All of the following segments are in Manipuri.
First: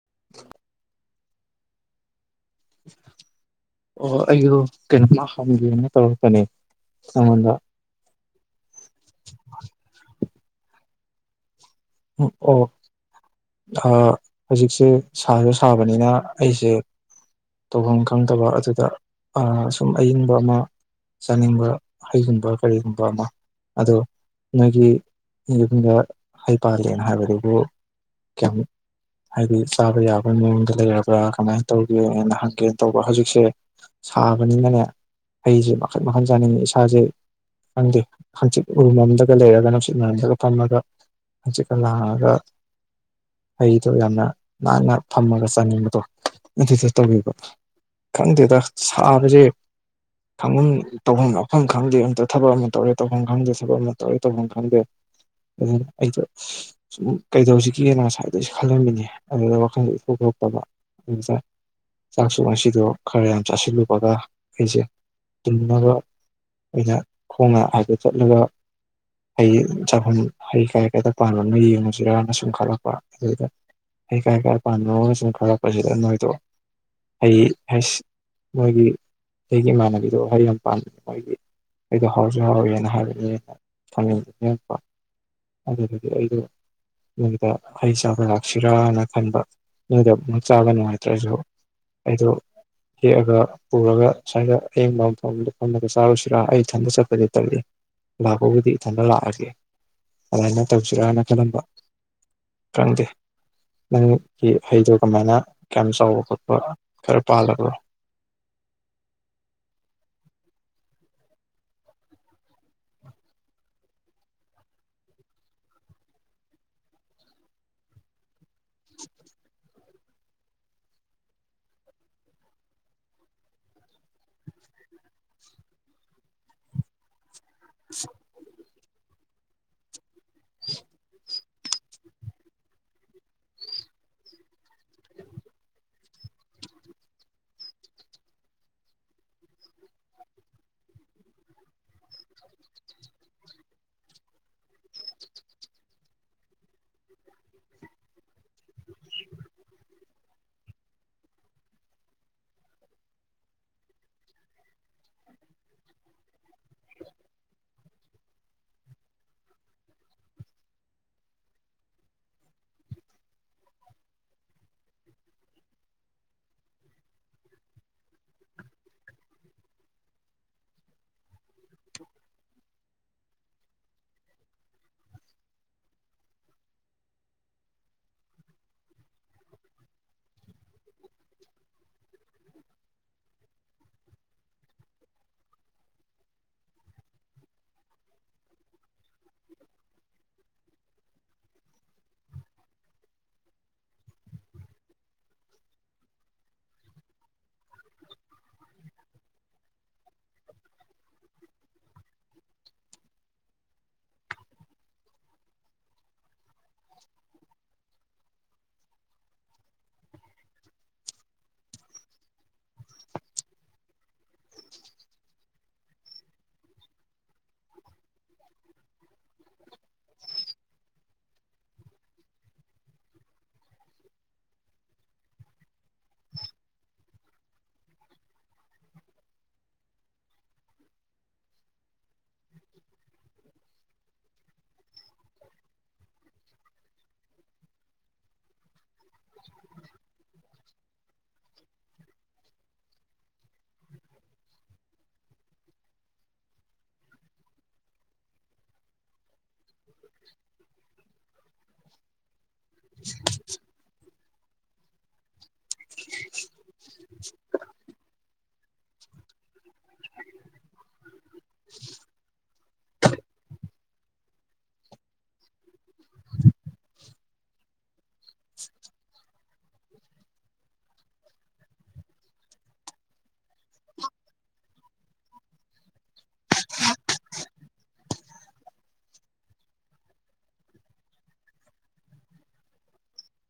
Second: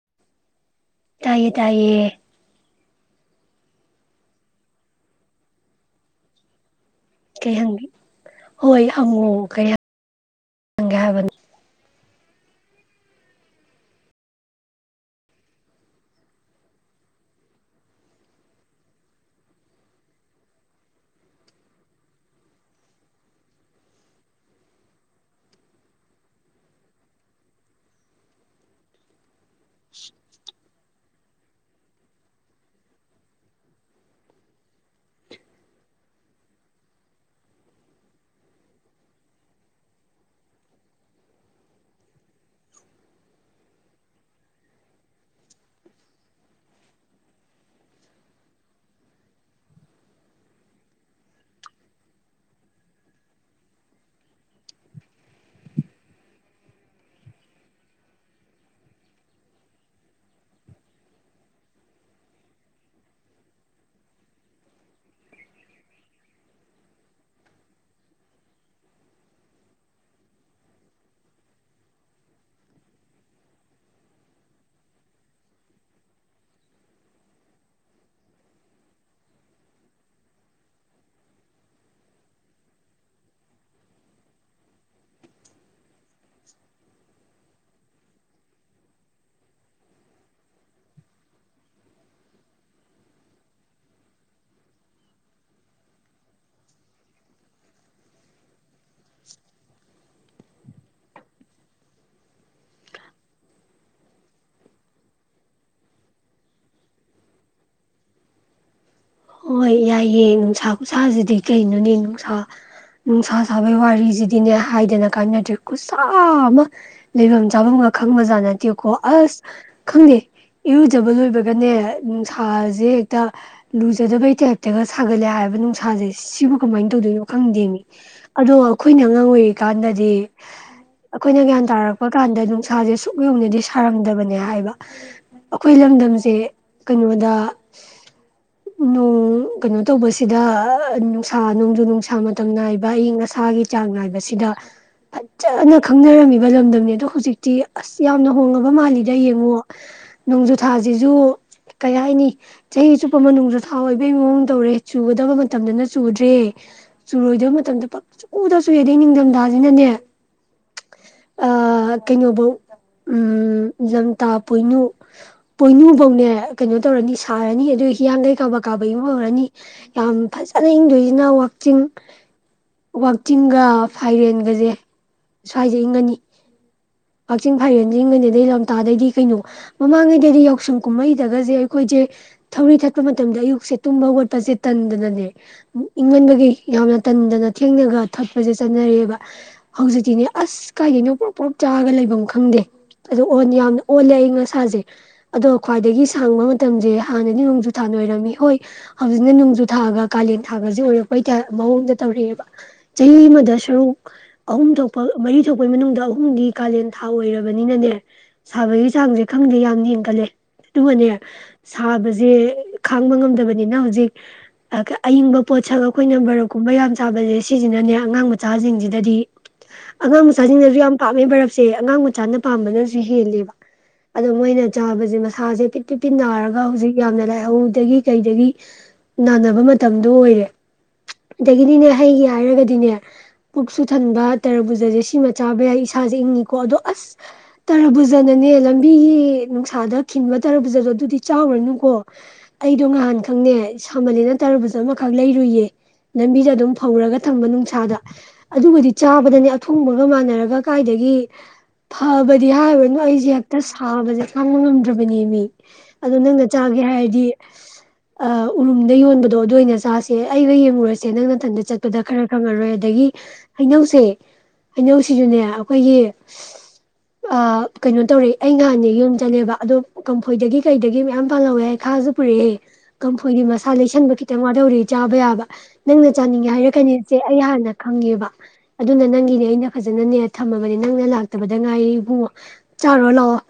[inaudible] ꯇꯥꯏꯌꯦ ꯇꯥꯏꯌꯦ ꯑꯣ ꯑꯩꯁꯨ ꯀꯩꯅꯣꯝꯃ ꯍꯪꯒꯦꯅ ꯇꯧꯔꯛꯄꯅꯤ ꯀꯩꯍꯪꯒꯤ ꯍꯣꯏ ꯍꯪꯉꯣ ꯀꯩꯪꯍꯡ ꯍꯪꯒꯦ ꯍꯥꯏꯕ ꯑꯣ ꯍꯧꯖꯤꯛꯁꯦ ꯁꯥꯁꯨ ꯁꯥꯕꯅꯤꯅ ꯑꯩꯁꯦ ꯇꯧꯐꯝ ꯈꯪꯗꯕ ꯑꯗꯨꯗ ꯁꯨꯝ ꯑꯏꯪꯕ ꯑꯃ ꯆꯥꯅꯤꯡꯕ ꯍꯩꯒꯨꯝꯕ ꯀꯔꯤꯒꯨꯝꯕ ꯑꯃ ꯑꯗꯣ ꯅꯣꯏꯒꯤ ꯌꯨꯝꯗ ꯍꯩ ꯄꯥꯜꯂꯦꯅ ꯍꯥꯏꯕꯗꯨꯕꯨ ꯀꯌꯥꯃꯨꯛ ꯍꯥꯏꯗꯤ ꯆꯥꯕ ꯌꯥꯕ ꯃꯑꯣꯡꯗ ꯂꯩꯔꯕ꯭ꯔꯥ ꯀꯃꯥꯏꯅ ꯇꯧꯒꯦꯅ ꯍꯪꯒꯦꯅ ꯇꯧꯕ ꯍꯧꯖꯤꯛꯁꯦ ꯁꯥꯕꯅꯤꯅꯅꯦ ꯍꯩꯁꯦ ꯃꯈꯜ ꯃꯈꯜ ꯆꯥꯅꯤꯡꯉꯦ ꯏꯁꯥꯁꯦ ꯈꯪꯗꯦ ꯍꯪꯆꯤꯠ ꯎꯔꯨꯝ ꯑꯃꯝꯗꯒ ꯂꯩꯔꯒ ꯅꯨꯡꯁꯤꯠ ꯃꯔꯝꯗꯒ ꯐꯝꯃꯒ ꯍꯪꯆꯤꯠꯀ ꯂꯥꯡꯉꯒ ꯍꯩꯗꯣ ꯌꯥꯝꯅ ꯅꯥꯟꯅ ꯐꯝꯃꯒ ꯆꯥꯅꯤꯡꯕꯗꯣ ꯑꯗꯨꯗꯣ ꯇꯧꯅꯤꯡꯕ ꯈꯪꯗꯦꯗ ꯁꯥꯕꯁꯦ ꯈꯪꯐꯝ ꯇꯧꯐꯝ ꯃꯐꯝ ꯈꯪꯗꯦ ꯑꯝꯇ ꯊꯕꯛ ꯑꯃ ꯇꯧꯔꯦ ꯇꯧꯐꯝ ꯈꯪꯗꯦ ꯊꯕꯛ ꯑꯃ ꯇꯧꯔꯦ ꯇꯧꯐꯝ ꯈꯪꯗꯦ ꯑꯗꯨꯅ ꯑꯩꯗꯣ ꯁꯨꯝ ꯀꯩꯗꯧꯁꯤꯒꯦꯅ ꯉꯁꯥꯏꯗꯩꯩ ꯈꯜꯂꯝꯃꯤꯅꯤ ꯑꯗꯨꯗ ꯋꯥꯈꯜꯗ ꯏꯊꯣꯛ ꯊꯣꯔꯛꯇꯕ ꯑꯗꯨꯇꯥ ꯆꯥꯛꯁꯨ ꯉꯁꯤꯗꯣ ꯈꯔ ꯌꯥꯝ ꯆꯥꯁꯤꯜꯂꯨꯕꯒ ꯑꯩꯁꯦ ꯇꯨꯝꯅꯕ ꯑ ꯑꯣꯏꯅ ꯈꯣꯡꯅ ꯍꯥꯏꯐꯠ ꯆꯠꯂꯒ ꯍꯩ ꯆꯥꯐꯝ ꯍꯩ ꯀꯥꯏ ꯀꯩꯗ ꯄꯥꯟꯕꯅꯣ ꯌꯦꯡꯉꯨꯁꯤꯔꯅ ꯁꯨꯝ ꯈꯠꯂꯛꯄ ꯑꯗꯨꯗ ꯍꯩ ꯀꯥꯏ ꯀꯥꯏ ꯄꯥꯟꯕꯅꯣ ꯁꯨꯝ ꯈꯜꯂꯛꯄꯁꯤꯗ ꯅꯣꯏꯗꯣ ꯍꯩ ꯍꯁ ꯅꯣꯏꯒꯤ ꯑꯩꯒꯤ ꯏꯃꯥꯟꯅꯕꯤꯗꯣ ꯍꯩ ꯌꯥꯝ ꯄꯥꯟꯕꯒꯤ ꯑꯩꯗꯣ ꯍꯥꯎꯁꯨ ꯍꯥꯎꯋꯦꯅ ꯍꯥꯏꯕꯅꯤ ꯈꯪꯅꯤꯡ ꯅꯤꯉꯛꯄ ꯑꯗꯨꯒꯤ ꯑꯩꯗꯨ ꯅꯣꯏꯗ ꯍꯩ ꯆꯥꯕ ꯂꯥꯛꯁꯤꯔꯥꯅ ꯈꯟꯕ ꯅꯣꯏꯗ ꯑꯃꯨꯛ ꯆꯥꯕ ꯅꯨꯡꯉꯥꯏꯇ꯭ꯔꯁꯨ ꯑꯩꯗꯣ ꯍꯦꯛꯑꯒ ꯄꯨꯔꯒ ꯁ꯭ꯋꯥꯏꯗ ꯑꯌꯤꯡꯕ ꯑꯃꯐꯝꯗ ꯐꯝꯂꯒ ꯆꯥꯔꯨꯁꯤꯔꯥ ꯑꯩ ꯏꯊꯟꯗ ꯆꯠꯄꯗꯤ ꯇꯜꯂꯤ ꯂꯥꯛꯄꯕꯨꯗꯤ ꯏꯊꯟꯗ ꯂꯥꯛꯑꯥꯒꯦ ꯑꯗꯨꯃꯥꯏꯅ ꯇꯧꯁꯤꯔꯅ ꯈꯜꯂꯝꯕ ꯈꯪꯗꯦ ꯅꯪꯒꯤ ꯍꯩꯗꯣ ꯀꯃꯥꯏꯅ ꯀꯌꯥꯝ ꯆꯥꯎꯕ ꯈꯣꯠꯄ ꯈꯔ ꯄꯥꯜꯂꯕꯔꯣ ꯍꯣꯏ ꯌꯥꯏꯌꯦ ꯅꯨꯡꯁꯥ ꯈꯨꯁꯥꯁꯤꯗꯤ ꯀꯩꯅꯣꯅꯦ ꯅꯨꯡꯁꯥ ꯅꯨꯡꯁꯥ ꯁꯥꯕꯩ ꯋꯥꯔꯤꯁꯤꯗꯤꯅꯦ ꯍꯥꯏꯗꯅ ꯀꯥꯟꯅꯗ꯭ꯔꯦ ꯈꯨꯠꯁꯥ ꯑꯃ ꯂꯩꯐꯝ ꯆꯥꯐꯝꯒ ꯈꯪꯕꯖꯥꯠ ꯅꯠ ꯇꯦ ꯀꯣ ꯑꯁ ꯈꯪꯗꯦ ꯏꯔꯨꯖꯕ ꯂꯣꯏꯕꯒꯅꯦ ꯅꯨꯡꯁꯥꯁꯦ ꯍꯦꯛꯇ ꯂꯨꯖꯥ ꯂꯨꯖꯗꯕꯩ ꯇꯥꯏꯞꯇꯒ ꯁꯥꯒꯠꯂꯦ ꯍꯥꯏꯕ ꯅꯨꯡꯁꯥꯁꯦ ꯁꯤꯕꯨ ꯀꯃꯥꯏ ꯇꯧꯗꯣꯏꯅꯣ ꯈꯪꯗꯦ ꯃꯤ ꯑꯗꯣ ꯑꯩꯈꯣꯏꯅ ꯑꯉꯥꯡ ꯑꯣꯏꯔꯤꯀꯥꯟꯗꯗꯤ ꯑꯩꯈꯣꯏꯅ ꯒꯌ꯭ꯥꯟ ꯇꯥꯔꯛꯄ ꯀꯥꯟꯗ ꯅꯨꯡꯁꯥꯁꯦ ꯁꯨꯛ ꯌꯧꯅꯗꯤ ꯁꯥꯔꯝꯗꯕꯅꯦ ꯍꯥꯏꯕ ꯑꯩꯈꯣꯏ ꯂꯝꯗꯝꯁꯦ ꯀꯩꯅꯣꯗ ꯅꯣꯡ ꯀꯩꯅꯣ ꯇꯧꯕꯁꯤꯗ ꯅꯨꯡꯁꯥ ꯅꯣꯡꯖꯨ ꯅꯨꯡꯁꯥ ꯃꯇꯝ ꯅꯥꯏꯕ ꯑꯏꯪ ꯑꯁꯥꯒꯤ ꯆꯥꯡ ꯅꯥꯏꯕꯁꯤꯗ ꯐꯖꯅ ꯈꯪꯅꯔꯝꯃꯤꯕ ꯂꯝꯗꯝꯅꯤ ꯑꯗꯣ ꯍꯧꯖꯤꯛꯇꯤ ꯑꯁ ꯌꯥꯝꯅ ꯍꯣꯡꯉꯕ ꯃꯥꯜꯂꯤꯗ ꯌꯦꯡꯉꯣ ꯅꯣꯡꯖꯨ ꯊꯥꯁꯤꯁꯨ ꯀꯩ ꯍꯥꯏꯅꯤ ꯆꯍꯤ ꯆꯨꯞ ꯆꯨꯞꯄꯃ ꯃꯅꯨꯡꯗ ꯊꯥ ꯑꯣꯏꯕꯩ ꯃꯑꯣꯡ ꯇꯧꯔꯦ ꯆꯨꯒꯗꯕ ꯃꯇꯝꯗꯅ ꯆꯨꯗ꯭ꯔꯦ ꯆꯨꯔꯣꯏꯗꯕ ꯃꯇꯝꯗ ꯄꯛꯆꯨꯗ ꯆꯨꯏ ꯑꯗꯩ ꯅꯤꯡꯊꯝꯊꯥꯁꯤꯅꯅꯦ ꯀꯩꯅꯣꯐꯧ ꯎꯝ ꯂꯝꯇꯥꯥ ꯄꯣꯏꯅꯨ ꯄꯣꯏꯅꯨꯕꯧꯅꯦ ꯀꯩꯅꯣ ꯇꯧꯔꯅꯤ ꯁꯥꯔꯅꯤ ꯑꯗꯨ ꯍꯤꯌꯥꯡꯒꯩ ꯀꯥꯕ ꯀꯥꯕ ꯏꯪꯕ ꯍꯧꯔꯅꯤ ꯌꯥꯝ ꯐꯖꯅ ꯏꯪꯗꯣꯏꯁꯤꯅ ꯋꯥꯛꯆꯤꯡ ꯋꯥꯛꯆꯤꯡꯒ ꯐꯥꯏꯔꯦꯟꯒꯁꯦ ꯁ꯭ꯋꯥꯏꯗ ꯏꯪꯉꯅꯤ ꯋꯥꯛꯆꯤꯡ ꯐꯥꯏꯔꯦꯟꯁꯦ ꯏꯪꯒꯅꯤ ꯑꯗꯩ ꯂꯝꯇꯥꯗꯩꯗꯤ ꯀꯩꯅꯣ ꯃꯃꯥꯡꯉꯩꯗꯩꯗꯤ ꯌꯥꯎꯁꯪ ꯀꯨꯝꯍꯩꯗꯒꯁꯦ ꯑꯩꯈꯣꯏꯁꯦ ꯊꯧꯔꯤ ꯊꯠ ꯊꯠꯄ ꯃꯇꯝꯗ ꯑꯌꯨꯛꯁꯦ ꯇꯨꯝꯕ ꯈꯣꯠꯄꯁꯦ ꯇꯟꯗꯅꯅꯦ ꯏꯪꯃꯟꯕꯒꯤ ꯌꯥꯝꯅ ꯇꯟꯗꯅ ꯊꯦꯡꯅꯒ ꯊꯠꯄꯁꯦ ꯆꯠꯅꯔꯤꯑꯕ ꯍꯧꯖꯤꯛꯇꯤꯅꯦ ꯑꯁ ꯀꯥꯏꯗꯅꯣ ꯄ꯭ꯔꯨꯞ ꯄ꯭ꯔꯨꯞ ꯆꯥꯔꯒ ꯂꯩꯐꯝ ꯈꯪꯗꯦ ꯑꯗꯣ ꯌꯥꯝꯅ ꯑꯣꯜꯂꯦ ꯑꯌꯪ ꯑꯁꯥꯁꯦ ꯑꯗꯣ ꯈ꯭ꯋꯥꯏꯗꯒꯤ ꯁꯥꯡꯕ ꯃꯇꯝꯁꯦ ꯍꯥꯟꯅꯗꯤ ꯅꯣꯡꯖꯨ ꯊꯥꯅ ꯑꯣꯏꯔꯝꯃꯤ ꯍꯣꯏ ꯍꯧꯖꯤꯛꯅ ꯅꯣꯡꯖꯨ ꯊꯥꯒ ꯀꯥꯂꯦꯟ ꯊꯥꯒꯁꯦ ꯑꯣꯏꯔꯛꯄꯩ ꯃꯑꯣꯡꯗ ꯇꯧꯔꯛꯑꯦꯕ ꯆꯍꯤ ꯑꯃꯗ ꯁꯔꯨꯛ ꯑꯍꯨꯝ ꯊꯣꯛꯄ ꯃꯔꯤ ꯊꯣꯛꯄꯩ ꯃꯅꯨꯡꯗ ꯑꯍꯨꯝꯗꯤ ꯀꯥꯂꯦꯟ ꯊꯥ ꯑꯣꯏꯔꯕꯅꯤꯅꯅꯦ ꯁꯥꯕꯒꯤ ꯆꯥꯡꯁꯦ ꯈꯪꯗꯦ ꯌꯥꯝ ꯌꯦꯡꯒꯠꯂꯦ ꯑꯗꯨꯒꯅꯦ ꯁꯥꯕꯁꯦ ꯈꯥꯡꯕ ꯉꯝꯗꯕꯅꯤꯅ ꯍꯧꯖꯤꯛ ꯑꯏꯪꯕ ꯄꯣꯠꯁꯛ ꯑꯩꯈꯣꯏꯅ ꯕꯔꯞꯀꯨꯝꯕ ꯌꯥꯝ ꯆꯥꯕꯁꯦ ꯁꯤꯁꯤꯅꯅꯦ ꯑꯉꯥꯡ ꯃꯆꯥꯁꯤꯡꯁꯤꯗꯗꯤ ꯑꯉꯥꯡ ꯃꯆꯥꯁꯤꯡꯅꯁꯨ ꯌꯥꯝ ꯄꯥꯝꯃꯦ ꯕꯔꯞꯁꯦ ꯑꯉꯥꯡ ꯃꯆꯥꯅ ꯄꯥꯝꯕꯅꯁꯨ ꯍꯦꯜꯂꯤꯕ ꯑꯗꯣ ꯃꯣꯏꯅ ꯆꯥꯕꯁꯦ ꯃꯁꯥꯁꯦ ꯄꯤ ꯄꯤꯄꯤꯟ ꯅꯥꯔꯒ ꯍꯧꯖꯤꯛ ꯌꯥꯝꯅ ꯂꯥꯏ ꯍꯧꯗꯒꯤ ꯀꯩꯗꯒꯤ ꯅꯥꯅꯕ ꯃꯇꯝꯗꯣ ꯑꯣꯏꯔꯦ ꯑꯗꯒꯤꯗꯤꯅꯦ ꯍꯩꯒꯦ ꯍꯥꯏꯔꯒꯗꯤꯅꯦ ꯄꯨꯛꯁꯨ ꯊꯟꯕ ꯇꯔꯕꯨꯖꯁꯦ ꯁꯤꯃ ꯆꯥꯕ ꯌꯥꯏ ꯏꯁꯥꯁꯦ ꯏꯪꯉꯤꯀꯣ ꯑꯗꯣ ꯑꯁ ꯇꯔꯕꯨꯖꯅꯅꯦ ꯂꯝ ꯃꯤꯒꯤ ꯅꯨꯡꯁꯥꯗ ꯈꯤꯟꯕ ꯇꯔꯕꯨꯖꯥꯗꯨ ꯑꯗꯨꯗꯤ ꯆꯥꯎꯔꯅꯨꯀꯣ ꯑꯩꯗꯣ ꯉꯍꯥꯟ ꯈꯪꯉꯦ ꯁꯃꯜꯂꯦꯅ ꯇꯔꯨꯕꯁꯨ ꯑꯃꯈꯛ ꯂꯩꯔꯨꯏꯌꯦ ꯂꯝꯕꯤꯗ ꯑꯗꯨꯝ ꯐꯧꯔꯒ ꯊꯝꯕ ꯅꯨꯡꯁꯥꯗ ꯑꯗꯨꯒꯕꯨꯗꯤ ꯆꯥꯕꯗꯅꯦ ꯑꯊꯨꯡꯕꯒ ꯃꯥꯟꯅꯔꯒ ꯀꯥꯏꯗꯒꯤ ꯐꯕꯗꯤ ꯍꯥꯏꯔꯨꯔꯥꯅꯨ ꯑꯩꯁꯦ ꯍꯦꯛꯇ ꯁꯥꯕꯁꯦ ꯈꯥꯡꯕ ꯉꯝꯗ꯭ꯔꯕ ꯑꯅꯤꯃꯤ ꯑꯗꯨ ꯅꯡ ꯆꯈꯔꯒꯥ ꯏꯍꯥꯏ ꯒꯤ ꯑ ꯎꯔꯨꯝꯗꯩ ꯌꯣꯟꯕꯗꯣ ꯑꯗꯨꯏ ꯑꯣꯏꯅ ꯆꯥꯁꯦ ꯑꯩꯒ ꯌꯦꯡꯉꯨꯔꯁꯦ ꯅꯪꯅ ꯃꯊꯟꯗ ꯆꯠꯄꯗ ꯈꯔ ꯈꯪꯉꯔꯣꯏ ꯑꯗꯒꯤ ꯍꯩꯅꯧꯁꯦ ꯍꯩꯅꯧꯁꯤꯁꯨꯅꯦ ꯑꯩꯈꯣꯏꯒꯤ ꯀꯩꯅꯣ ꯇꯧꯔꯑꯦ ꯑꯩ ꯅꯍꯥꯟꯅꯦ ꯌꯨꯝ ꯆꯠꯂꯦꯕ ꯑꯗꯣ ꯀꯝꯐꯣꯏꯗꯒꯤ ꯀꯩꯗꯒꯤ ꯃꯌꯥꯝ ꯄꯥꯜ ꯍꯧꯔꯦ ꯑꯩ ꯈꯥꯁꯨ ꯄꯨꯔꯛꯑꯦ ꯀꯝꯐꯣꯏꯗꯤ ꯃꯁꯥ ꯂꯩꯁꯟꯕ ꯈꯤꯇꯪ ꯋꯥꯗꯧꯔꯑꯦ ꯆꯥꯕ ꯌꯥꯕ ꯅꯪꯅ ꯆꯥꯅꯤꯡꯉꯦ ꯍꯥꯏꯔꯛꯀꯅꯤꯁꯦ ꯑꯩ ꯍꯥꯟꯅ ꯈꯪꯉꯦꯕ ꯑꯗꯨꯅ ꯅꯪꯒꯤꯅꯦ ꯑꯩꯅ ꯐꯖꯅꯅꯦ ꯊꯝꯃꯕꯅꯤ ꯅꯪꯅ ꯂꯥꯛꯇꯕꯗ ꯉꯥꯏꯔꯤ ꯏꯕꯨꯡꯉꯣ ꯆꯥꯔꯣ ꯂꯥꯛꯑꯣ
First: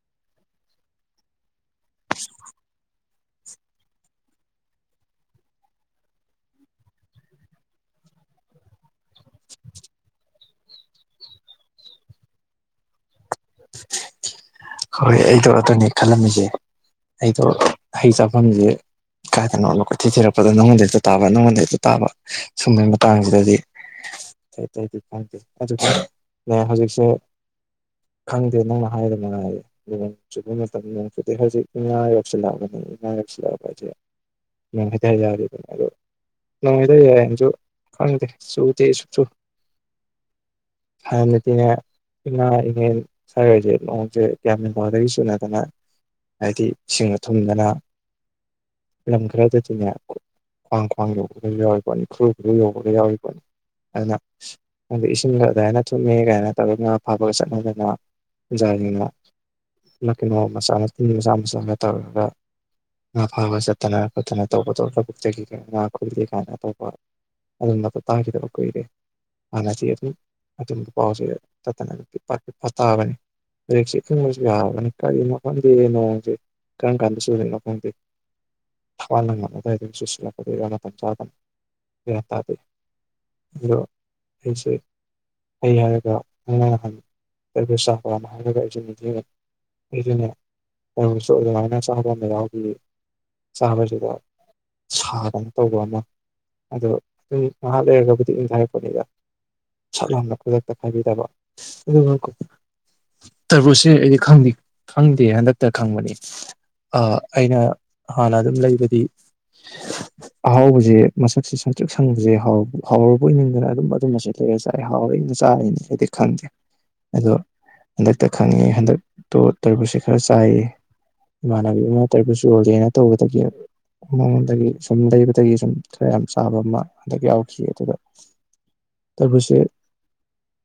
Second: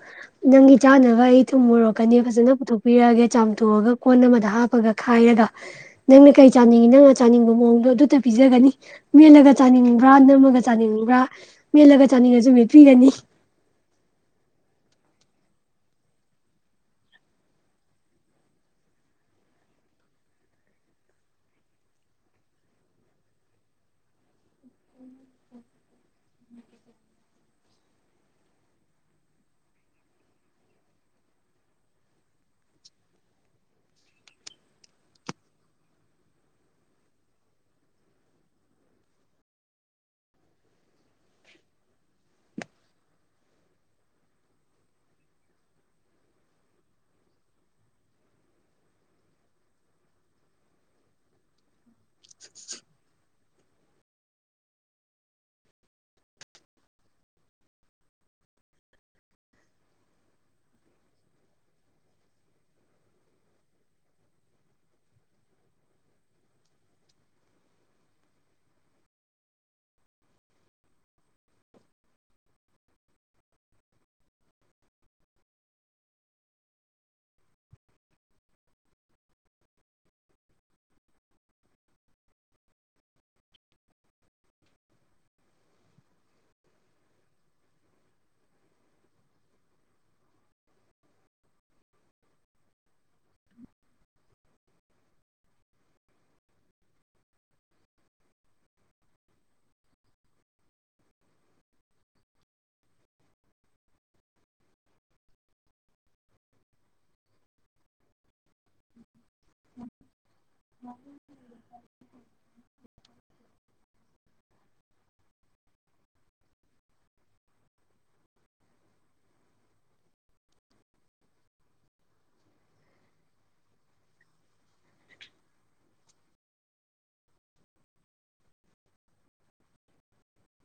ꯅꯪꯒꯤ ꯆꯥꯅꯕ ꯑꯩ ꯇꯨꯝꯃꯨꯔꯣꯛꯀꯅꯤ ꯐꯖꯅ ꯄꯨꯊꯣꯛꯄꯤꯔꯛꯑꯒꯦ ꯆꯥꯝꯊꯣꯛꯑꯒ ꯀꯣꯟ ꯑꯃ ꯍꯥꯞꯄꯒ ꯈꯥꯏꯔꯒ ꯅꯪꯅ ꯀꯩ ꯆꯥꯅꯤꯡꯉꯤ ꯅꯪꯅ ꯆꯥꯅꯤꯡꯕ ꯃꯑꯣꯡꯗꯣ ꯑꯗꯨꯇ ꯄꯤꯖꯒꯅꯤ ꯃꯦꯠꯂꯒ ꯆꯥꯅꯤꯡꯕ꯭ꯔꯥ ꯅꯝꯃꯒ ꯆꯥꯅꯤꯡꯕ꯭ꯔꯥ ꯃꯦꯠꯂꯒ ꯆꯥꯅꯤꯡꯉꯁꯨ ꯃꯦꯠꯄꯤꯒꯅꯤ ꯍꯣꯏ ꯑꯩꯗꯣ ꯑꯗꯨꯅꯦ ꯈꯜꯂꯝꯃꯤꯁꯦ ꯑꯩꯗꯣ ꯍꯩ ꯆꯥꯐꯝꯁꯦ ꯀꯥꯏꯗꯅꯣꯅ ꯀꯣꯏꯊꯤ ꯊꯤꯔꯛꯄꯗ ꯅꯉꯣꯟꯗ ꯍꯦꯛꯇꯥ ꯇꯥꯕ ꯅꯉꯣꯟꯗ ꯍꯦꯛꯇꯥ ꯇꯥꯕ ꯁꯨꯝꯕꯒꯤ ꯃꯇꯥꯡꯁꯤꯗꯗꯤ ꯑꯇꯩꯗꯤ ꯈꯪꯗꯦ ꯑꯗꯨ ꯍꯧꯖꯤꯛꯁꯦ ꯈꯪꯗꯦ ꯅꯪꯅ ꯍꯥꯏꯗꯅꯉꯥꯏꯌꯦ ꯅꯣꯡ ꯆꯨꯕ ꯃꯇꯝꯗ ꯅꯣꯡ ꯆꯨꯗꯦ ꯍꯧꯖꯤꯛ ꯏꯉꯥ ꯌꯧꯁꯤꯜꯂꯛꯑꯕꯅꯤ ꯏꯉꯥ ꯌꯧꯁꯤꯜꯂꯛꯑꯕ ꯍꯥꯏꯁꯦ ꯅꯣꯡ ꯍꯩꯗ ꯌꯥꯔꯦꯗꯅ ꯑꯗꯣ ꯅꯣꯡ ꯍꯩꯗ ꯌꯥꯏꯅꯁꯨ ꯈꯪꯗꯦ ꯆꯨꯗꯦ ꯁꯨꯡꯆꯨ ꯍꯥꯟꯅꯅꯗꯤꯅꯦ ꯏꯉꯥ ꯏꯉꯟ ꯁꯋꯥꯔꯣꯏꯁꯦ ꯅꯣꯡꯁꯦ ꯀꯌꯥꯝ ꯈꯣꯜꯗꯒꯤ ꯆꯨꯅꯗꯅ ꯍꯥꯏꯗꯤ ꯏꯁꯤꯡꯅ ꯊꯨꯝꯗꯅ ꯂꯝ ꯈꯔꯗꯗꯤꯅꯦ ꯈ꯭ꯋꯥꯡ ꯈ꯭ꯋꯥꯡ ꯌꯧꯕꯒ ꯌꯥꯎꯔꯤ ꯄꯣꯠꯅꯤ ꯈꯨ꯭ꯔꯨ ꯈꯨ꯭ꯔꯨ ꯌꯧꯕꯒ ꯌꯥꯎꯔꯤꯄꯣꯠꯅꯤ ꯑꯗꯨꯅ ꯏꯁꯤꯡꯗꯣ ꯑꯗꯨꯃꯥꯏꯅ ꯊꯨꯝꯃꯦ ꯀꯥꯏꯅ ꯇꯧꯔꯅ ꯉꯥ ꯐꯥꯕꯒ ꯆꯠꯅꯗꯅ ꯑꯣꯟꯖꯥꯁꯤꯡꯅ ꯀꯩꯅꯣ ꯃꯆꯥ ꯃꯄꯤꯟꯒꯤ ꯃꯆꯥ ꯃꯆꯥ ꯑꯃ ꯇꯧꯔꯒ ꯉꯥ ꯐꯥꯕ ꯆꯠꯇꯅ ꯈꯣꯠꯇꯅ ꯇꯧꯕꯗ ꯂꯧꯕꯨꯛꯇꯒꯤ ꯀ ꯉꯥ ꯈꯨꯠꯂꯦ ꯀꯥꯏꯅ ꯇꯧꯕ ꯑꯗꯨꯝꯕꯗꯨ ꯇꯥꯈꯤꯗꯕ ꯀꯨꯏꯔꯦ ꯍꯥꯟꯅꯗꯤ ꯑꯗꯨꯝ ꯑꯗꯨꯝꯕ ꯄꯥꯎꯁꯦ ꯇꯠꯇꯅ ꯑꯗꯨ ꯇꯥꯕꯅꯤ ꯍꯧꯖꯤꯛꯁꯦ [unintelligible] ꯁꯨ ꯌꯥꯔꯕꯅꯤ ꯀꯔꯤꯅꯣ ꯈꯪꯗꯦ ꯅꯣꯡꯁꯦ ꯀꯔꯝ ꯀꯥꯟꯗ ꯆꯨꯗꯣꯏꯅꯣ ꯈꯪꯗꯦ ꯊꯋꯥꯅꯉꯝꯅꯗꯥꯏꯗ ꯆꯨꯁꯤꯜꯂꯛꯀꯗꯣꯏꯔꯥ ꯃꯇꯝ ꯆꯥꯗꯅ ꯒꯌꯥꯟ ꯇꯥꯗꯦ ꯑꯗꯣ ꯑꯩꯁꯦ ꯑꯩ ꯍꯥꯏꯔꯒ [unintelligible] ꯆꯥꯕ ꯑꯃ ꯍꯥꯏꯔꯒ ꯑꯩꯁꯨ ꯅꯤꯡꯖꯉꯦ ꯑꯩꯗꯨꯅꯦ ꯀꯕꯨꯨꯁꯨ ꯑꯗꯨꯃꯥꯏꯅ ꯆꯥꯕ ꯑꯃ ꯌꯥꯎꯕꯤ ꯆꯥꯕꯁꯤꯗ ꯁꯥꯗꯅ ꯇꯧꯕ ꯑꯃ ꯑꯗꯣ ꯑꯗꯨ ꯉꯥꯏꯍꯥꯛ ꯂꯩꯔꯒꯕꯨꯗꯤ ꯑꯩꯅ ꯍꯥꯏꯔꯛꯄꯅꯤꯗ ꯁꯛ ꯌꯥꯝꯅ ꯈꯨꯗꯛꯇ ꯐꯈꯤꯗꯕ ꯇꯔꯕꯨꯁꯁꯦ ꯑꯩꯗꯤ ꯈꯪꯗꯦ ꯍꯟꯗꯛꯇ ꯈꯪꯕꯅꯤ ꯑꯩꯅ ꯍꯥꯟꯅ ꯑꯗꯨꯝ ꯂꯩꯕꯗꯤ ꯑꯍꯥꯎꯕꯁꯦ ꯃꯁꯛꯁꯦ ꯁꯪꯇ꯭ꯔꯤꯛ ꯁꯪꯕꯁꯦ ꯍꯥꯎꯔ ꯍꯥꯎꯔꯕꯣꯏ ꯅꯤꯡꯗꯅ ꯑꯗꯨꯝ ꯑꯗꯨꯝ ꯃꯁꯦꯠ ꯂꯩꯔꯒ ꯆꯥꯔꯤꯅꯤ ꯍꯥꯎꯔꯦꯅ ꯆꯥꯔꯤꯅꯤ ꯍꯥꯏꯗꯤ ꯈꯪꯗꯦ ꯑꯗꯣ ꯍꯟꯗꯛꯇ ꯈꯪꯉꯦ ꯍꯟꯗꯛꯇꯣ ꯇꯔꯕꯨꯨꯁꯁꯦ ꯈꯔ ꯆꯥꯏꯌꯦ ꯏꯃꯥꯟꯅꯕꯤ ꯑꯃ ꯇꯔꯕꯨꯨꯁ ꯌꯣꯜꯂꯦꯅ ꯇꯧꯕꯗꯒꯤ ꯃꯉꯣꯟꯗꯒꯤ ꯁꯨꯝ ꯂꯩꯕꯗꯒꯤ ꯁꯨꯝ ꯌꯥꯝ ꯆꯥꯕ ꯑꯃ ꯍꯟꯗꯛ ꯌꯥꯎꯈꯤ ꯑꯗꯨꯗ ꯇꫪꯕꯨꯁꯁꯦ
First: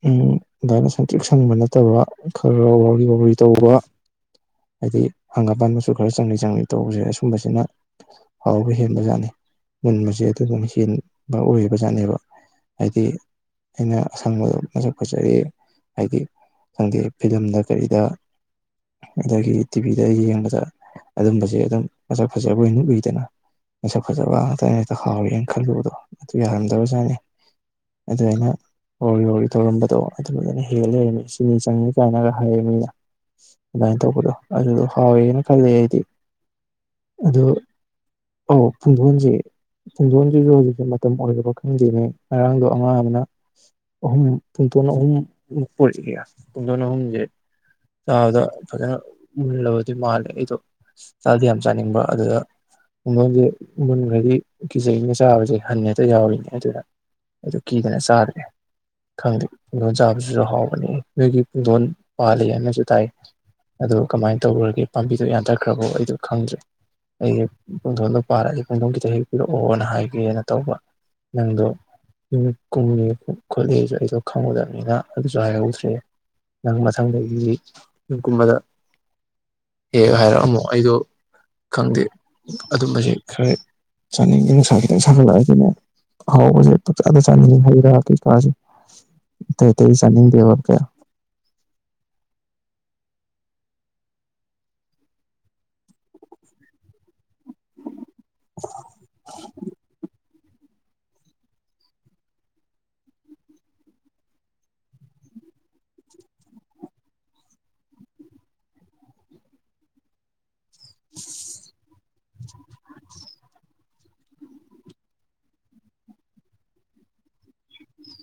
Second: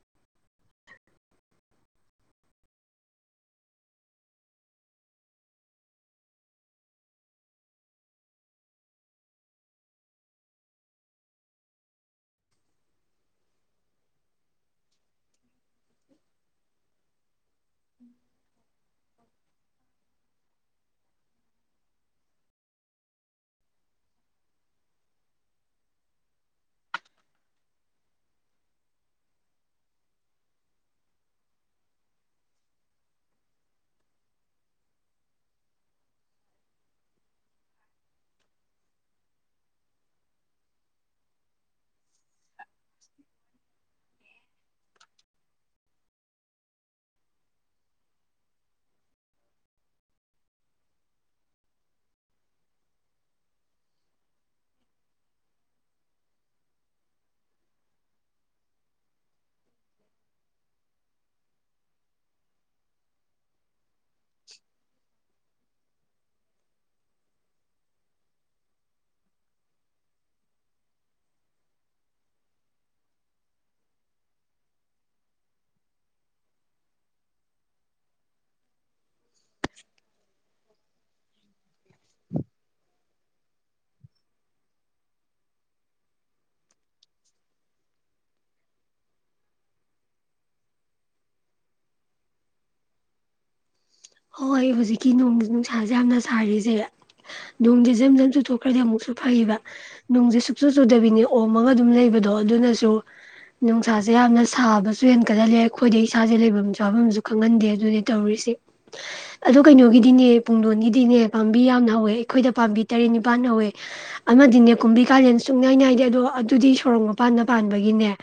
ꯎꯝ ꯑꯗꯨꯃꯥꯏꯅ ꯁꯪꯕ ꯅꯠꯇꯕ ꯈꯔ ꯈꯔ ꯋꯥꯎꯔꯤ ꯋꯥꯎꯔꯤ ꯇꯧꯕ ꯍꯥꯏꯗꯤ ꯍꯪꯒꯄꯥꯟ ꯃꯆꯨ ꯈꯔ ꯆꯪꯅꯤ ꯆꯪꯅꯤ ꯇꯧꯕꯁꯦ ꯑꯁꯨꯝꯕꯁꯤꯅ ꯍꯥꯎꯕ ꯍꯦꯟꯕꯖꯥꯠꯅꯤ ꯃꯨꯟꯕꯁꯦ ꯑꯗꯨ ꯑꯗꯨꯝ ꯍꯦꯟꯕ ꯑꯣꯏꯕꯖꯥꯠꯅꯦꯕ ꯍꯥꯏꯗꯤ ꯑꯩꯅ ꯑꯁꯪꯕꯗ ꯃꯁꯛ ꯐꯖꯩ ꯍꯥꯏꯗꯤ ꯈꯪꯗꯦ ꯐꯤꯂꯝꯗ ꯀꯔꯤꯗ ꯑꯗꯒꯤ ꯇꯤꯚꯤꯗ ꯌꯦꯡꯕꯗ ꯑꯗꯨꯝꯕꯁꯦ ꯑꯗꯨꯝ ꯃꯁꯛ ꯐꯖꯕ ꯑꯣꯏꯅꯥ ꯎꯏꯗꯅ ꯃꯁꯛ ꯐꯖꯕ ꯉꯛꯇꯅ ꯍꯦꯛꯇꯥ ꯍꯥꯎꯋꯦꯅ ꯈꯜꯂꯨꯕꯗꯣ ꯑꯗꯨ ꯌꯥꯔꯝꯗꯕꯖꯠꯅꯤ ꯑꯗꯨ ꯑꯩꯅ ꯋꯥꯎꯔꯤ ꯋꯥꯎꯔꯤ ꯇꯧꯔꯝꯕꯗꯣ ꯑꯗꯨꯗꯅꯤ ꯍꯦꯜ ꯂꯩꯔꯝꯃꯤ ꯆꯤꯅꯤ ꯆꯪꯅꯤ ꯀꯥꯏꯅꯒ ꯍꯥꯏꯌꯦ ꯃꯤꯅ ꯑꯗꯨꯃꯥꯏꯅ ꯇꯧꯕꯗꯣ ꯑꯗꯨꯗꯣ ꯍꯥꯎꯋꯦꯅ ꯈꯜꯂꯦ ꯑꯩꯗꯤ ꯑꯗꯨ ꯑꯧ ꯐꯨꯡꯗꯣꯟꯁꯤ ꯐꯨꯡꯗꯣꯟꯁꯤꯁꯨ ꯍꯧꯖꯤꯛꯁꯦ ꯃꯇꯝ ꯑꯣꯏꯗꯕ ꯈꯪꯗꯦꯅꯦ ꯉꯔꯥꯡꯗꯣ ꯑꯉꯥꯡ ꯑꯃꯅ ꯑꯍꯨꯝ ꯄꯨꯡꯇꯣꯟ ꯑꯍꯨꯝ [unintelligible] ꯄꯨꯡꯗꯣꯟ ꯑꯍꯨꯝꯁꯦ ꯆꯥꯕꯗ ꯐꯖꯅ ꯃꯨꯜꯂꯕꯗꯤ ꯃꯥꯜꯂꯦ ꯑꯩꯗꯣ ꯆꯥꯗꯤ ꯌꯥꯝ ꯆꯥꯅꯤꯡꯕ ꯑꯗꯨꯗ ꯄꯨꯡꯗꯣꯟꯁꯦ ꯃꯨꯟꯈ꯭ꯔꯗꯤ ꯀꯤꯖꯩꯅ ꯆꯥꯕꯁꯦ ꯍꯟꯅ ꯍꯦꯛꯇ ꯌꯥꯎꯔꯤꯅꯦ ꯑꯗꯨꯅ ꯑꯩꯗꯣ ꯀꯤꯗꯅ ꯆꯥꯗꯦ ꯈꯪꯗꯦ ꯈꯨꯡꯗꯣꯟ ꯆꯥꯕꯁꯨ ꯍꯥꯎꯕꯅꯦ ꯅꯣꯏꯗꯤ ꯄꯨꯡꯗꯣꯟ ꯄꯥꯜꯂꯤꯅꯁꯨ ꯇꯥꯏ ꯑꯗꯣ ꯀꯃꯥꯏꯅ ꯇꯧꯔꯒꯦ ꯄꯥꯝꯕꯤꯗꯨ ꯌꯥꯟꯊꯠ ꯈꯔꯕꯣ ꯑꯩꯗꯣ ꯈꯪꯗ꯭ꯔꯦ ꯑꯩ ꯍꯦꯛ ꯄꯨꯡꯗꯣꯟꯗꯣ ꯄꯥꯜꯂꯥꯗꯤ ꯑꯩ ꯄꯨꯡꯗꯣꯟ ꯈꯤꯇ ꯍꯦꯛ ꯄꯤꯔꯛꯑꯣꯅ ꯍꯥꯏꯒꯦꯅ ꯇꯧꯕ ꯅꯪꯗꯣ ꯌꯨꯝ ꯀꯨꯝꯃꯦ ꯈꯣꯠꯂꯁꯨ ꯑꯩꯗꯣ ꯈꯪꯉꯨꯗꯕꯅꯤꯅ ꯑꯗꯨꯁꯨ ꯍꯥꯏꯍꯧꯗ꯭ꯔꯦ ꯅꯪ ꯃꯊꯪꯗꯒꯤꯗꯤ ꯌꯨꯝ ꯀꯨꯝꯕꯗ ꯑꯦ ꯍꯥꯏꯔꯛꯑꯝꯃꯨ ꯑꯩꯗꯣ ꯈꯪꯗꯦ ꯑꯗꯨꯝꯕꯁꯦ ꯈꯔ ꯆꯥꯅꯤꯡꯗꯦ ꯅꯨꯡꯁꯥ ꯈꯤꯇꯪ ꯁꯥꯐꯠꯂꯛꯑꯦ ꯑꯗꯨꯅ ꯑꯍꯥꯎꯕꯁꯦ ꯄꯥꯛ ꯆꯥꯗ ꯆꯥꯅꯤꯡꯉꯤ ꯍꯩꯒꯔꯥ ꯀꯩꯀꯥꯁꯦ ꯆꯥꯅꯤꯡꯗꯦꯕꯥ ꯀꯌꯥ ꯍꯣꯏ ꯍꯧꯖꯤꯛꯀꯤ ꯅꯨꯡꯁꯥꯁꯦ ꯌꯥꯝꯅ ꯁꯥꯔꯤꯁꯦ ꯅꯣꯡꯁꯦ ꯖꯝ ꯖꯝ ꯆꯨꯊꯣꯛꯈ꯭ꯔꯗꯤ ꯑꯃꯨꯛꯁꯨ ꯐꯩꯌꯦꯕ ꯅꯣꯡꯁꯦ ꯆꯨ ꯆꯨꯗꯕꯤꯅꯤ ꯑꯣꯝꯃꯒ ꯑꯗꯨꯝ ꯂꯩꯕꯗꯣ ꯑꯗꯨꯅꯁꯨ ꯅꯨꯡꯁꯥꯁꯦ ꯌꯥꯝꯅ ꯁꯥꯕꯁꯨ ꯍꯦꯟ ꯀꯠꯍꯜꯂꯦ ꯑꯩꯈꯣꯏꯗ ꯏꯁꯥꯁꯦ ꯂꯩꯐꯝ ꯆꯥꯐꯝꯁꯨ ꯈꯪꯍꯟꯗꯦ ꯑꯗꯨꯅꯤ ꯇꯧꯔꯤꯁꯦ ꯑꯗꯣ ꯀꯩꯅꯣꯒꯤꯗꯤꯅꯦ ꯄꯨꯡꯗꯣꯟꯒꯤꯗꯤꯅꯦ ꯄꯥꯝꯕꯤ ꯌꯥꯝꯅ ꯍꯧꯋꯦ ꯑꯩꯈꯣꯏꯗ ꯄꯥꯝꯕꯤ ꯇꯔꯦꯠ ꯅꯤꯄꯥꯥꯟ ꯍꯧꯋꯦ ꯑꯃꯗꯤꯅꯦ ꯀꯨꯝꯕꯤ ꯀꯥꯂꯦꯟ ꯁꯨꯨꯡꯅꯥꯏ ꯅꯥꯏꯗꯦ ꯑꯗꯣ ꯑꯗꯨꯗꯤ ꯁꯣꯔꯣꯛ ꯃꯄꯥꯟꯗ ꯄꯥꯟꯕꯒꯤꯅꯦ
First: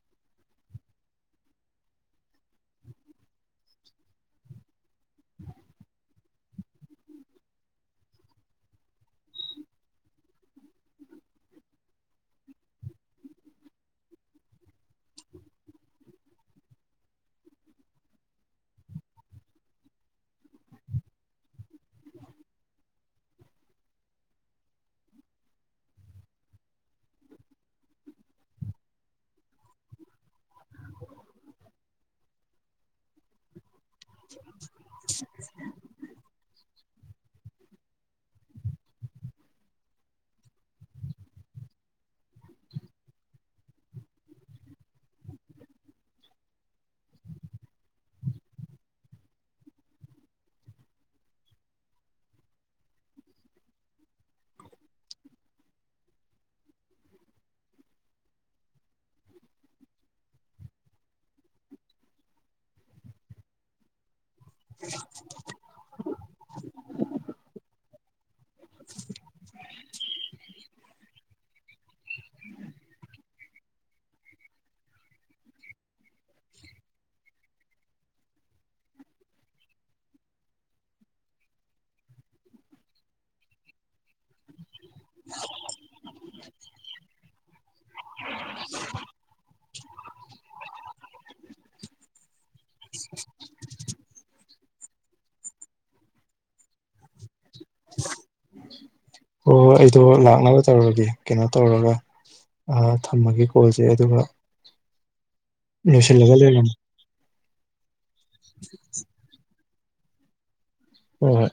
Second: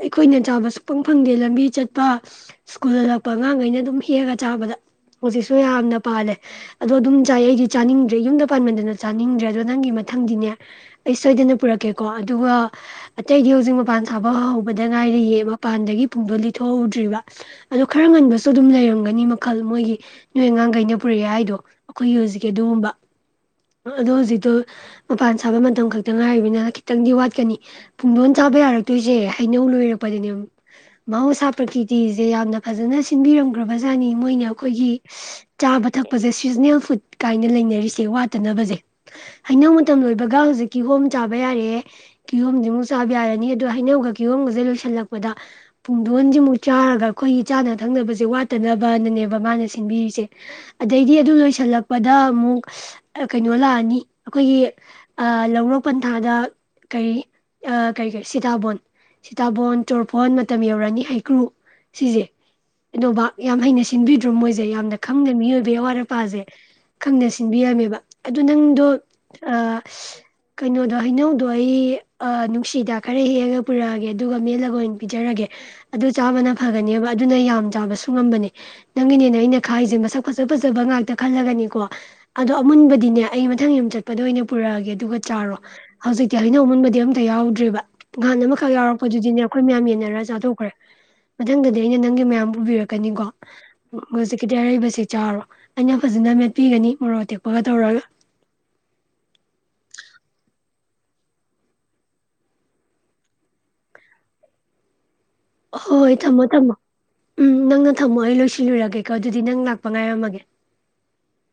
ꯑꯩꯈꯣꯏꯅ ꯆꯥꯕ ꯁꯨꯛꯐꯡ ꯐꯪꯗꯦ ꯂꯝꯕꯤ ꯆꯠꯄ ꯁ꯭ꯀꯨꯜꯗ ꯍꯜꯂꯛꯄ ꯑꯉꯥꯡꯈꯩꯅ ꯑꯗꯨꯝ ꯍꯦꯛꯑꯒ ꯆꯥꯕꯗ ꯍꯧꯖꯤꯛꯁꯨ ꯌꯥꯝꯅ ꯄꯥꯜꯂꯦ ꯑꯗꯣ ꯑꯗꯨꯝ ꯆꯥꯏ ꯑꯩꯗꯤ ꯆꯥꯅꯤꯡꯗ꯭ꯔꯦ ꯌꯨꯝꯗ ꯄꯥꯟꯃꯟꯗꯅ ꯆꯥꯅꯤꯡꯗ꯭ꯔꯦ ꯑꯗꯣ ꯅꯪꯒꯤ ꯃꯊꯪꯗꯤꯅꯦ ꯑꯩ ꯁꯣꯏꯗꯅ ꯄꯨꯔꯛꯀꯦꯀꯣ ꯑꯗꯨꯒ ꯑꯇꯩꯗꯤ ꯍꯧꯖꯤꯛ ꯃꯄꯥꯟ ꯁꯥꯕ ꯍꯧꯕꯗ ꯉꯥꯏꯔꯤꯌꯦ ꯃꯄꯥꯟꯗꯒꯤ ꯄꯨꯡꯗꯣꯟ ꯂꯤꯊꯣꯛꯍꯧꯗ꯭ꯔꯤꯕ ꯑꯗꯣ ꯈꯔ ꯉꯟꯕꯁꯨ ꯑꯗꯨꯝ ꯂꯩꯔꯝ ꯃꯈꯜ ꯃꯣꯏꯒ ꯅꯣꯏ ꯑꯉꯥꯡꯒꯩꯅ ꯄꯨꯔꯛꯑꯦ ꯍꯥꯏꯗꯣ ꯑꯩꯈꯣꯏꯒꯤ ꯍꯧꯖꯤꯛ ꯑꯗꯨꯒ ꯑꯗꯣ ꯍꯧꯖꯤꯛꯇꯣ ꯃꯄꯥꯟ ꯁꯥꯕ ꯃꯇꯝ ꯈꯛꯇ ꯉꯥꯏꯔꯤꯕꯅꯤꯅ ꯈꯤꯇꯪꯗꯤ ꯋꯥꯠꯀꯅꯤ ꯐꯨꯡꯗꯣꯟ ꯆꯥꯕ ꯌꯥꯔꯛꯇꯣꯏꯁꯦ ꯍꯩꯅꯧ ꯂꯣꯏꯔꯛꯄꯗꯅꯦ ꯃꯍꯧꯁꯥ ꯄ꯭ꯔꯀꯤꯇꯤꯁꯦ ꯌꯥꯝꯅ ꯐꯖꯅ ꯁꯤꯟꯕꯤꯔꯝ ꯖꯥꯅꯤ ꯃꯣꯏꯅ ꯑꯩꯈꯣꯏꯒꯤ ꯆꯥꯕ ꯊꯛꯄꯁꯦ ꯁꯤꯖꯅꯦꯜ ꯀꯥꯏꯅ ꯂꯩꯅꯔꯤꯁꯦ ꯋꯥꯠꯇꯅꯕꯁꯦ ꯍꯩꯅꯧ ꯃꯇꯝ ꯂꯣꯏꯕꯒ ꯍꯧꯖꯤꯛ ꯀꯤꯍꯣꯝ ꯆꯥꯕ ꯌꯥꯔꯛꯑꯦ ꯀꯤꯍꯣꯝꯁꯤꯃꯨꯛ ꯆꯥꯕ ꯌꯥꯔꯅꯤ ꯑꯗꯨ ꯍꯩꯅꯧꯒ ꯀꯤꯍꯣꯝꯒꯁꯦ ꯂꯣꯏꯁꯤꯜꯂꯛꯄꯗ ꯄꯨꯡꯗꯣꯟꯁꯤꯃꯨꯛ ꯆꯥꯔꯒ ꯑꯩꯈꯣꯏꯒꯤ ꯆꯥꯅ ꯊꯛꯅꯕꯁꯦ ꯇꯅꯕꯅꯅꯦꯕ ꯃꯥꯅ ꯁꯤꯟꯕꯤꯔꯤꯁꯦ ꯑꯗꯩꯗꯤ ꯑꯗꯨ ꯂꯣꯏꯁꯜꯂꯛꯄꯗ ꯑꯃꯨꯛ ꯀꯩꯅꯣ ꯂꯥꯛꯑꯅꯤ ꯑꯩꯈꯣꯏꯒꯤ ꯂꯧꯔꯣꯛ ꯄꯟꯊꯥꯗ ꯀꯔꯤ ꯀꯔꯤ ꯀꯔꯤ ꯁꯤꯇꯥꯕꯣꯟ ꯁꯤꯇꯥꯕꯣꯟ ꯆꯣꯔꯐꯣꯟ ꯃꯇꯝ ꯌꯧꯔꯅꯤ ꯍꯩꯀ꯭ꯔꯨ ꯁꯤꯁꯦ ꯅꯣꯕꯥꯞ ꯌꯥꯝ ꯍꯩꯅ ꯁꯤꯟꯕꯤ ꯃꯣꯏꯁꯦ ꯌꯥꯝꯅ ꯈꯪꯗꯦ ꯃꯤꯑꯣꯏꯕ ꯑꯋꯥꯠ ꯑꯄꯥꯁꯦ ꯈꯪꯅꯥ ꯁꯤꯟꯕꯤꯔꯝꯃꯦꯕꯥ ꯑꯗꯨ ꯅꯪꯗꯣ ꯑ ꯀꯩꯅꯣꯗꯣ ꯍꯩꯅꯧꯗꯣ ꯑꯩ ꯅꯨꯡꯁꯤ ꯍꯤꯗꯥꯛ ꯈꯔꯥ ꯍꯦꯛ ꯑꯒ ꯄꯨꯔꯛ ꯑꯒꯦ ꯑꯗꯨꯒ ꯃꯦꯠꯂꯒ ꯑꯣꯏꯅꯥ ꯄꯤꯖꯔꯒꯦ ꯑꯗꯨ ꯆꯕꯅꯥ ꯐꯒꯅꯦꯕꯥ ꯑꯗꯨꯅ ꯌꯥꯝ ꯆꯥꯕꯁꯨ ꯉꯝꯕꯅꯦ ꯅꯪꯒꯤꯅꯦꯅꯦ ꯑꯩꯅ ꯈꯥꯛꯏꯁꯦ ꯃꯁꯛ ꯐꯖ ꯐꯖꯕ ꯉꯥꯛꯇ ꯈꯜꯂꯒꯅꯤꯀꯣ ꯑꯗꯣ ꯑꯃꯨꯟꯕꯗꯤꯅꯦ ꯑꯩ ꯃꯊꯪ ꯌꯨꯝ ꯆꯠꯄꯗ ꯑꯣꯏꯅ ꯄꯨꯔꯛꯑꯒꯦ ꯑꯗꯨꯒ ꯆꯥꯔꯣ ꯍꯧꯖꯤꯛꯇꯤ ꯑꯩꯅ ꯑꯃꯨꯟꯕꯗꯤ ꯑꯝꯇ ꯌꯥꯎꯗ꯭ꯔꯦꯕ ꯉꯍꯥꯟ ꯑꯃꯈꯛ ꯌꯥꯎꯔꯛꯄꯗꯨꯗꯤꯅꯦ ꯑꯩꯈꯣꯏ ꯃꯌꯥꯝ ꯌꯦꯟꯅꯔ ꯆꯥꯊꯣꯛꯈ꯭ꯔꯦ ꯃꯊꯪꯗꯗꯤ ꯑꯩꯅ ꯅꯪꯒꯤ ꯃꯌꯥꯝ ꯄꯨꯕꯤꯔꯛ ꯀꯅꯤꯀꯣ ꯎ ꯍꯧꯖꯤꯛꯀꯤꯗꯤ ꯑꯔꯩꯕꯕꯁꯤ ꯆꯥꯎꯔꯣ ꯑꯩꯅ ꯐꯖꯅ ꯃꯦꯠꯄꯤꯒꯅꯤ ꯃꯣꯔꯣꯇꯦꯛ ꯑꯣ ꯑꯩꯗꯣ ꯂꯥꯛꯅꯕ ꯇꯧꯔꯒꯦ ꯀꯩꯅꯣ ꯇꯧꯔꯒ ꯊꯝꯃꯒꯦ ꯀꯣꯜꯁꯦ ꯑꯗꯨꯒ ꯍꯣꯏ ꯍꯣꯏ ꯂꯣꯏꯁꯤꯜꯂꯒ ꯊꯝꯃꯣ ꯂꯩꯔꯝꯃꯣ ꯊꯝꯃꯣ ꯎꯝ ꯅꯪꯅ ꯊꯝꯃꯣ ꯑꯩ ꯂꯣꯏꯁꯤꯜꯂꯨꯔꯒꯦꯀꯣ ꯑꯗꯨꯗꯤ ꯅꯪ ꯂꯥꯛ ꯄꯪꯉꯥꯏꯔꯝꯃꯒꯦ ꯍꯣꯏ ꯍꯣꯏ